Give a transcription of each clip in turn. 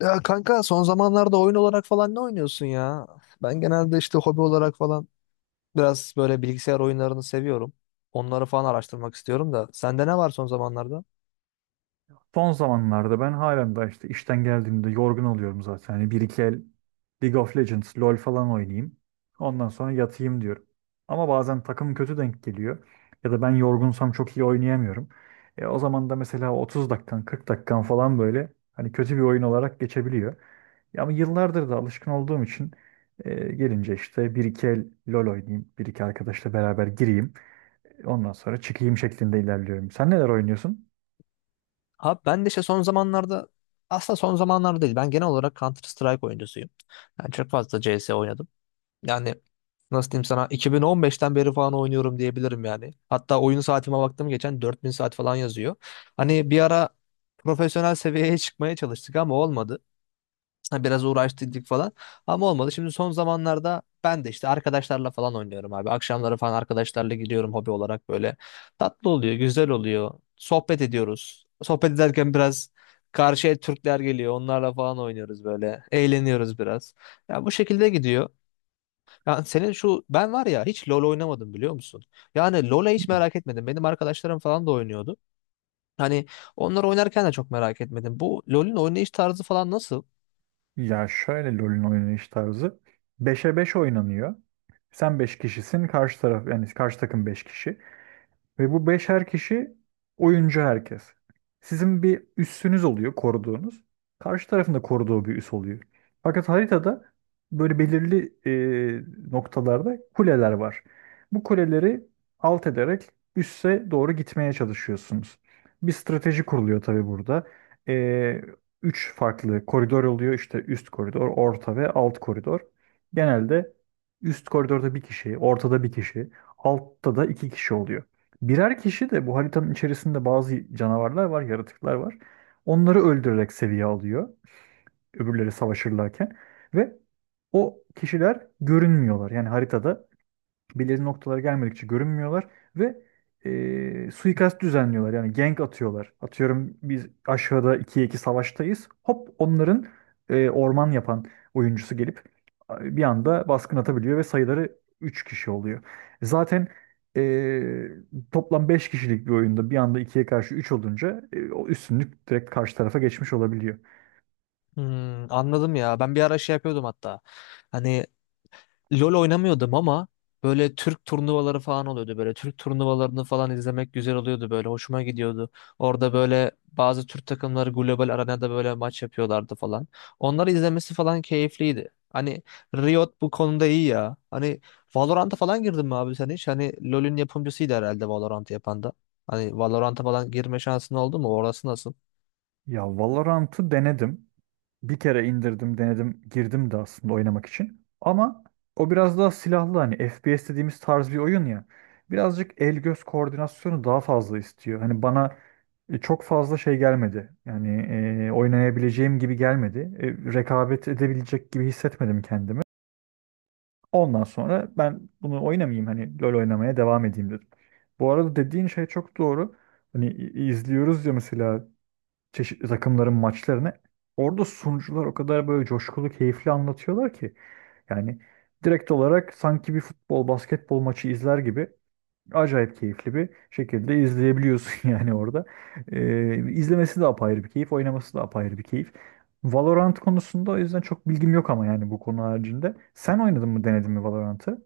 Ya kanka son zamanlarda oyun olarak falan ne oynuyorsun ya? Ben genelde işte hobi olarak falan biraz böyle bilgisayar oyunlarını seviyorum. Onları falan araştırmak istiyorum da. Sende ne var son zamanlarda? Son zamanlarda ben halen daha işte işten geldiğimde yorgun oluyorum zaten. Hani bir iki el League of Legends, LoL falan oynayayım. Ondan sonra yatayım diyorum. Ama bazen takım kötü denk geliyor. Ya da ben yorgunsam çok iyi oynayamıyorum. O zaman da mesela 30 dakikan, 40 dakikan falan böyle hani kötü bir oyun olarak geçebiliyor. Ya ama yıllardır da alışkın olduğum için gelince işte bir iki el LoL oynayayım. Bir iki arkadaşla beraber gireyim. Ondan sonra çıkayım şeklinde ilerliyorum. Sen neler oynuyorsun? Abi ben de işte son zamanlarda aslında son zamanlarda değil. Ben genel olarak Counter Strike oyuncusuyum. Yani çok fazla CS oynadım. Yani nasıl diyeyim sana 2015'ten beri falan oynuyorum diyebilirim yani. Hatta oyun saatime baktım geçen 4.000 saat falan yazıyor. Hani bir ara profesyonel seviyeye çıkmaya çalıştık ama olmadı. Ha, biraz uğraştırdık falan. Ama olmadı. Şimdi son zamanlarda ben de işte arkadaşlarla falan oynuyorum abi. Akşamları falan arkadaşlarla gidiyorum hobi olarak böyle. Tatlı oluyor, güzel oluyor. Sohbet ediyoruz. Sohbet ederken biraz karşıya Türkler geliyor. Onlarla falan oynuyoruz böyle. Eğleniyoruz biraz. Ya bu şekilde gidiyor. Yani senin şu ben var ya hiç LoL oynamadım biliyor musun? Yani LoL'e hiç merak etmedim. Benim arkadaşlarım falan da oynuyordu. Hani onlar oynarken de çok merak etmedim. Bu LoL'ün oynayış tarzı falan nasıl? Ya şöyle LoL'ün oynanış tarzı. Beşe 5 oynanıyor. Sen 5 kişisin, karşı taraf yani karşı takım 5 kişi. Ve bu beşer kişi oyuncu herkes. Sizin bir üssünüz oluyor koruduğunuz. Karşı tarafında koruduğu bir üs oluyor. Fakat haritada böyle belirli noktalarda kuleler var. Bu kuleleri alt ederek üsse doğru gitmeye çalışıyorsunuz. Bir strateji kuruluyor tabii burada. E, Üç farklı koridor oluyor. İşte üst koridor, orta ve alt koridor. Genelde üst koridorda bir kişi, ortada bir kişi, altta da iki kişi oluyor. Birer kişi de bu haritanın içerisinde bazı canavarlar var, yaratıklar var. Onları öldürerek seviye alıyor. Öbürleri savaşırlarken. Ve o kişiler görünmüyorlar. Yani haritada belirli noktalara gelmedikçe görünmüyorlar ve suikast düzenliyorlar. Yani gank atıyorlar. Atıyorum biz aşağıda ikiye 2 savaştayız. Hop onların orman yapan oyuncusu gelip bir anda baskın atabiliyor ve sayıları 3 kişi oluyor. Zaten e, toplam 5 kişilik bir oyunda bir anda ikiye karşı 3 olunca o üstünlük direkt karşı tarafa geçmiş olabiliyor. Hmm, anladım ya. Ben bir ara şey yapıyordum hatta. Hani LoL oynamıyordum ama böyle Türk turnuvaları falan oluyordu. Böyle Türk turnuvalarını falan izlemek güzel oluyordu böyle. Hoşuma gidiyordu. Orada böyle bazı Türk takımları global arenada böyle maç yapıyorlardı falan. Onları izlemesi falan keyifliydi. Hani Riot bu konuda iyi ya. Hani Valorant'a falan girdin mi abi sen hiç? Hani LoL'ün yapımcısıydı herhalde Valorant'ı yapan da. Hani Valorant'a falan girme şansın oldu mu? Orası nasıl? Ya Valorant'ı denedim. Bir kere indirdim, denedim, girdim de aslında oynamak için. Ama o biraz daha silahlı hani FPS dediğimiz tarz bir oyun ya. Birazcık el göz koordinasyonu daha fazla istiyor. Hani bana çok fazla şey gelmedi. Yani oynayabileceğim gibi gelmedi. Rekabet edebilecek gibi hissetmedim kendimi. Ondan sonra ben bunu oynamayayım hani LoL oynamaya devam edeyim dedim. Bu arada dediğin şey çok doğru. Hani izliyoruz ya mesela çeşitli takımların maçlarını. Orada sunucular o kadar böyle coşkulu, keyifli anlatıyorlar ki. Yani direkt olarak sanki bir futbol, basketbol maçı izler gibi acayip keyifli bir şekilde izleyebiliyorsun yani orada. İzlemesi de apayrı bir keyif, oynaması da apayrı bir keyif. Valorant konusunda o yüzden çok bilgim yok ama yani bu konu haricinde. Sen oynadın mı, denedin mi Valorant'ı?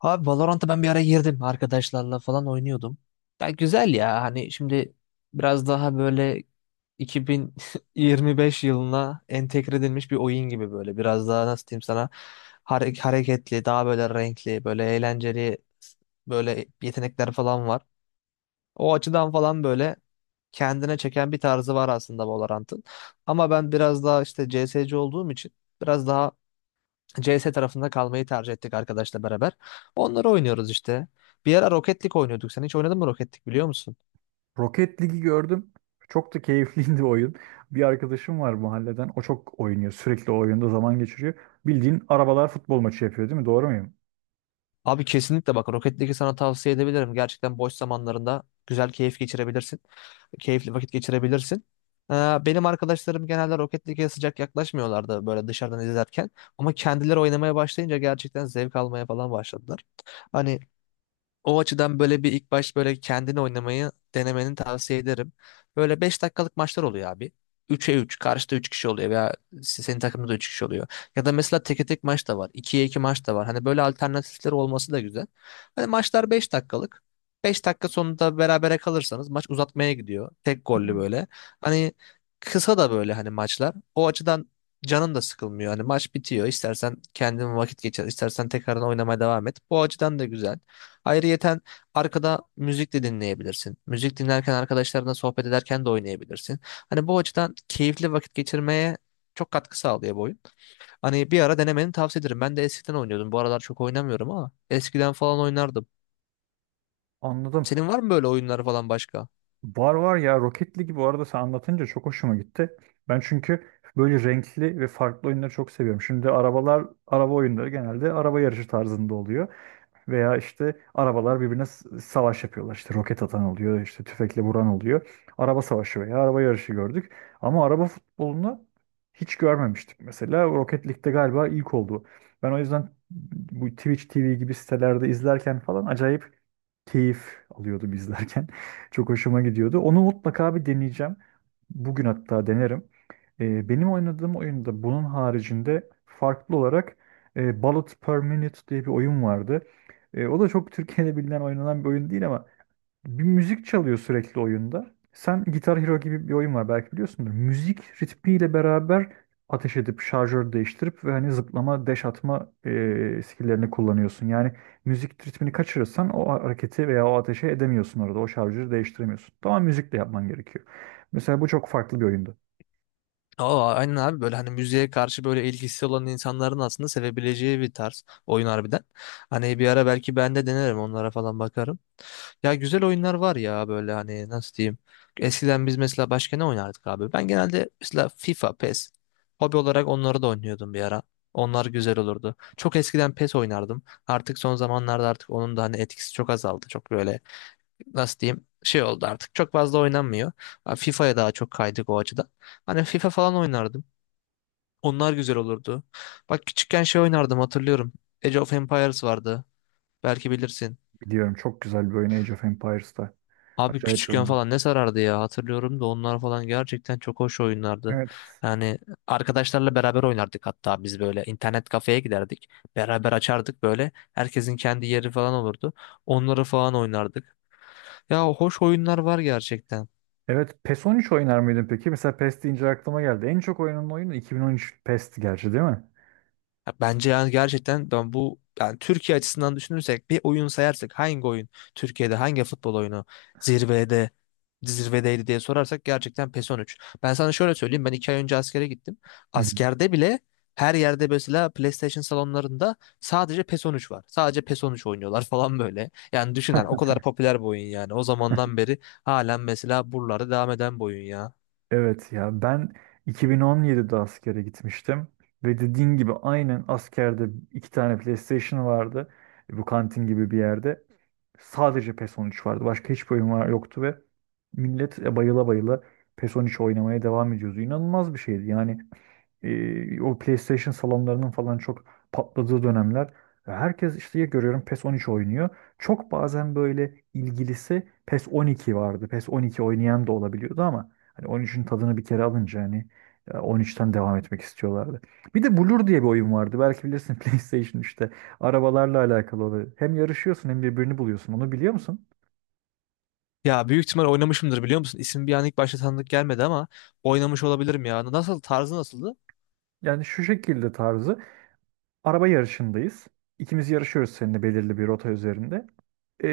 Abi Valorant'a ben bir ara girdim arkadaşlarla falan oynuyordum. Ya güzel ya hani şimdi biraz daha böyle 2025 yılına entegre edilmiş bir oyun gibi böyle biraz daha nasıl diyeyim sana hareketli daha böyle renkli böyle eğlenceli böyle yetenekler falan var. O açıdan falan böyle kendine çeken bir tarzı var aslında Valorant'ın. Ama ben biraz daha işte CS:GO olduğum için biraz daha CS tarafında kalmayı tercih ettik arkadaşla beraber. Onları oynuyoruz işte. Bir ara Rocket League oynuyorduk. Sen hiç oynadın mı Rocket League biliyor musun? Rocket League'i gördüm. Çok da keyifliydi oyun. Bir arkadaşım var mahalleden. O çok oynuyor. Sürekli o oyunda zaman geçiriyor. Bildiğin arabalar futbol maçı yapıyor değil mi? Doğru muyum? Abi kesinlikle bak Rocket League'i sana tavsiye edebilirim. Gerçekten boş zamanlarında güzel keyif geçirebilirsin. Keyifli vakit geçirebilirsin. Ee, Benim arkadaşlarım genelde Rocket League'e sıcak yaklaşmıyorlardı böyle dışarıdan izlerken. Ama kendileri oynamaya başlayınca gerçekten zevk almaya falan başladılar. Hani o açıdan böyle bir ilk baş böyle kendini oynamayı denemeni tavsiye ederim. Böyle 5 dakikalık maçlar oluyor abi. Üçe 3 karşıda 3 kişi oluyor veya senin takımda da 3 kişi oluyor. Ya da mesela teke tek maç da var. İkiye 2 maç da var. Hani böyle alternatifler olması da güzel. Hani maçlar 5 dakikalık. 5 dakika sonunda berabere kalırsanız maç uzatmaya gidiyor. Tek gollü böyle. Hani kısa da böyle hani maçlar. O açıdan canın da sıkılmıyor. Hani maç bitiyor. İstersen kendin vakit geçir, istersen tekrardan oynamaya devam et. Bu açıdan da güzel. Ayrıyeten arkada müzik de dinleyebilirsin. Müzik dinlerken arkadaşlarına sohbet ederken de oynayabilirsin. Hani bu açıdan keyifli vakit geçirmeye çok katkı sağlıyor bu oyun. Hani bir ara denemeni tavsiye ederim. Ben de eskiden oynuyordum. Bu aralar çok oynamıyorum ama eskiden falan oynardım. Anladım. Senin var mı böyle oyunlar falan başka? Var var ya, Rocket League'i bu arada sen anlatınca çok hoşuma gitti. Ben çünkü böyle renkli ve farklı oyunları çok seviyorum. Şimdi arabalar, araba oyunları genelde araba yarışı tarzında oluyor. Veya işte arabalar birbirine savaş yapıyorlar. İşte roket atan oluyor, işte tüfekle vuran oluyor. Araba savaşı veya araba yarışı gördük. Ama araba futbolunu hiç görmemiştik mesela. Rocket League'de galiba ilk oldu. Ben o yüzden bu Twitch TV gibi sitelerde izlerken falan acayip keyif alıyordum izlerken. Çok hoşuma gidiyordu. Onu mutlaka bir deneyeceğim. Bugün hatta denerim. Benim oynadığım oyunda bunun haricinde farklı olarak Bullet per Minute diye bir oyun vardı. O da çok Türkiye'de bilinen oynanan bir oyun değil ama bir müzik çalıyor sürekli oyunda. Sen Guitar Hero gibi bir oyun var belki biliyorsundur. Müzik ritmiyle beraber ateş edip şarjör değiştirip ve hani zıplama, dash atma skill'lerini kullanıyorsun. Yani müzik ritmini kaçırırsan o hareketi veya o ateşe edemiyorsun orada. O şarjörü değiştiremiyorsun. Tamam müzikle yapman gerekiyor. Mesela bu çok farklı bir oyundu. Aa, aynen abi böyle hani müziğe karşı böyle ilgisi olan insanların aslında sevebileceği bir tarz oyun harbiden. Hani bir ara belki ben de denerim onlara falan bakarım. Ya güzel oyunlar var ya böyle hani nasıl diyeyim. Eskiden biz mesela başka ne oynardık abi? Ben genelde mesela FIFA, PES. Hobi olarak onları da oynuyordum bir ara. Onlar güzel olurdu. Çok eskiden PES oynardım. Artık son zamanlarda artık onun da hani etkisi çok azaldı. Çok böyle nasıl diyeyim şey oldu artık. Çok fazla oynanmıyor. Ha, FIFA'ya daha çok kaydık o açıdan. Hani FIFA falan oynardım. Onlar güzel olurdu. Bak küçükken şey oynardım hatırlıyorum. Age of Empires vardı. Belki bilirsin. Biliyorum, çok güzel bir oyun Age of Empires'ta. Abi Acayip bir küçükken oyundu. falan ne sarardı ya hatırlıyorum da onlar falan gerçekten çok hoş oyunlardı. Evet. Yani arkadaşlarla beraber oynardık hatta biz böyle internet kafeye giderdik. Beraber açardık böyle herkesin kendi yeri falan olurdu. Onları falan oynardık. Ya hoş oyunlar var gerçekten. Evet, PES on üç oynar mıydın peki? Mesela PES deyince aklıma geldi. En çok oynanan oyun 2013 PES'ti gerçi değil mi? Ya bence yani gerçekten ben bu yani Türkiye açısından düşünürsek bir oyun sayarsak hangi oyun Türkiye'de hangi futbol oyunu zirvede zirvedeydi diye sorarsak gerçekten PES 13. Ben sana şöyle söyleyeyim ben 2 ay önce askere gittim. Askerde bile her yerde mesela PlayStation salonlarında sadece PES 13 var. Sadece PES 13 oynuyorlar falan böyle. Yani düşünen o Heh, kadar popüler bir oyun yani. O zamandan beri halen mesela buralarda devam eden bir oyun ya. evet ya ben 2017'de askere gitmiştim ve dediğin gibi aynen askerde iki tane PlayStation vardı. E, Bu kantin gibi bir yerde. Sadece PES 13 vardı. Başka hiçbir oyun var yoktu ve millet bayıla bayıla PES 13 oynamaya devam ediyordu. İnanılmaz bir şeydi. Yani o PlayStation salonlarının falan çok patladığı dönemler. Herkes işte ya görüyorum PES 13 oynuyor. Çok bazen böyle ilgilisi PES 12 vardı. PES 12 oynayan da olabiliyordu ama hani 13'ün tadını bir kere alınca hani 13'ten devam etmek istiyorlardı. Bir de Blur diye bir oyun vardı. Belki bilirsin PlayStation işte arabalarla alakalı oluyor. Hem yarışıyorsun hem birbirini buluyorsun. Onu biliyor musun? Ya büyük ihtimal oynamışımdır biliyor musun? İsim bir an ilk başta tanıdık gelmedi ama oynamış olabilirim ya. Nasıl tarzı nasıldı? Yani şu şekilde tarzı araba yarışındayız. İkimiz yarışıyoruz seninle belirli bir rota üzerinde. e,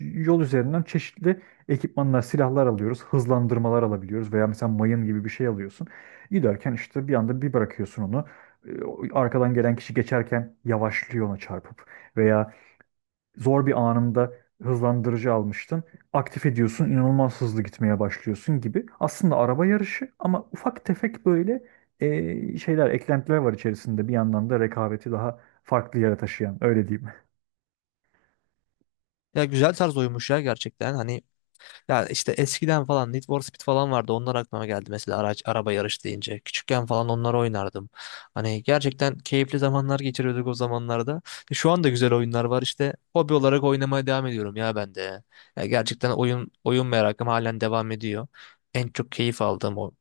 Yol üzerinden çeşitli ekipmanlar, silahlar alıyoruz. Hızlandırmalar alabiliyoruz veya mesela mayın gibi bir şey alıyorsun. Giderken işte bir anda bir bırakıyorsun onu. Arkadan gelen kişi geçerken yavaşlıyor ona çarpıp veya zor bir anında hızlandırıcı almıştın. Aktif ediyorsun, inanılmaz hızlı gitmeye başlıyorsun gibi. Aslında araba yarışı ama ufak tefek böyle şeyler, eklentiler var içerisinde. Bir yandan da rekabeti daha farklı yere taşıyan, öyle diyeyim. Ya güzel tarz oymuş ya gerçekten. Hani ya işte eskiden falan Need for Speed falan vardı. Onlar aklıma geldi mesela araç araba yarış deyince. Küçükken falan onları oynardım. Hani gerçekten keyifli zamanlar geçiriyorduk o zamanlarda. Şu anda güzel oyunlar var işte. Hobi olarak oynamaya devam ediyorum ya ben de. Ya gerçekten oyun merakım halen devam ediyor. En çok keyif aldığım o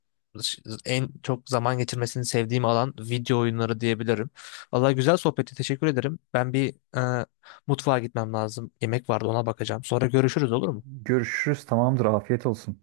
en çok zaman geçirmesini sevdiğim alan video oyunları diyebilirim. Vallahi güzel sohbeti teşekkür ederim. Ben bir e, mutfağa gitmem lazım. Yemek vardı ona bakacağım. Sonra görüşürüz olur mu? Görüşürüz, tamamdır, afiyet olsun.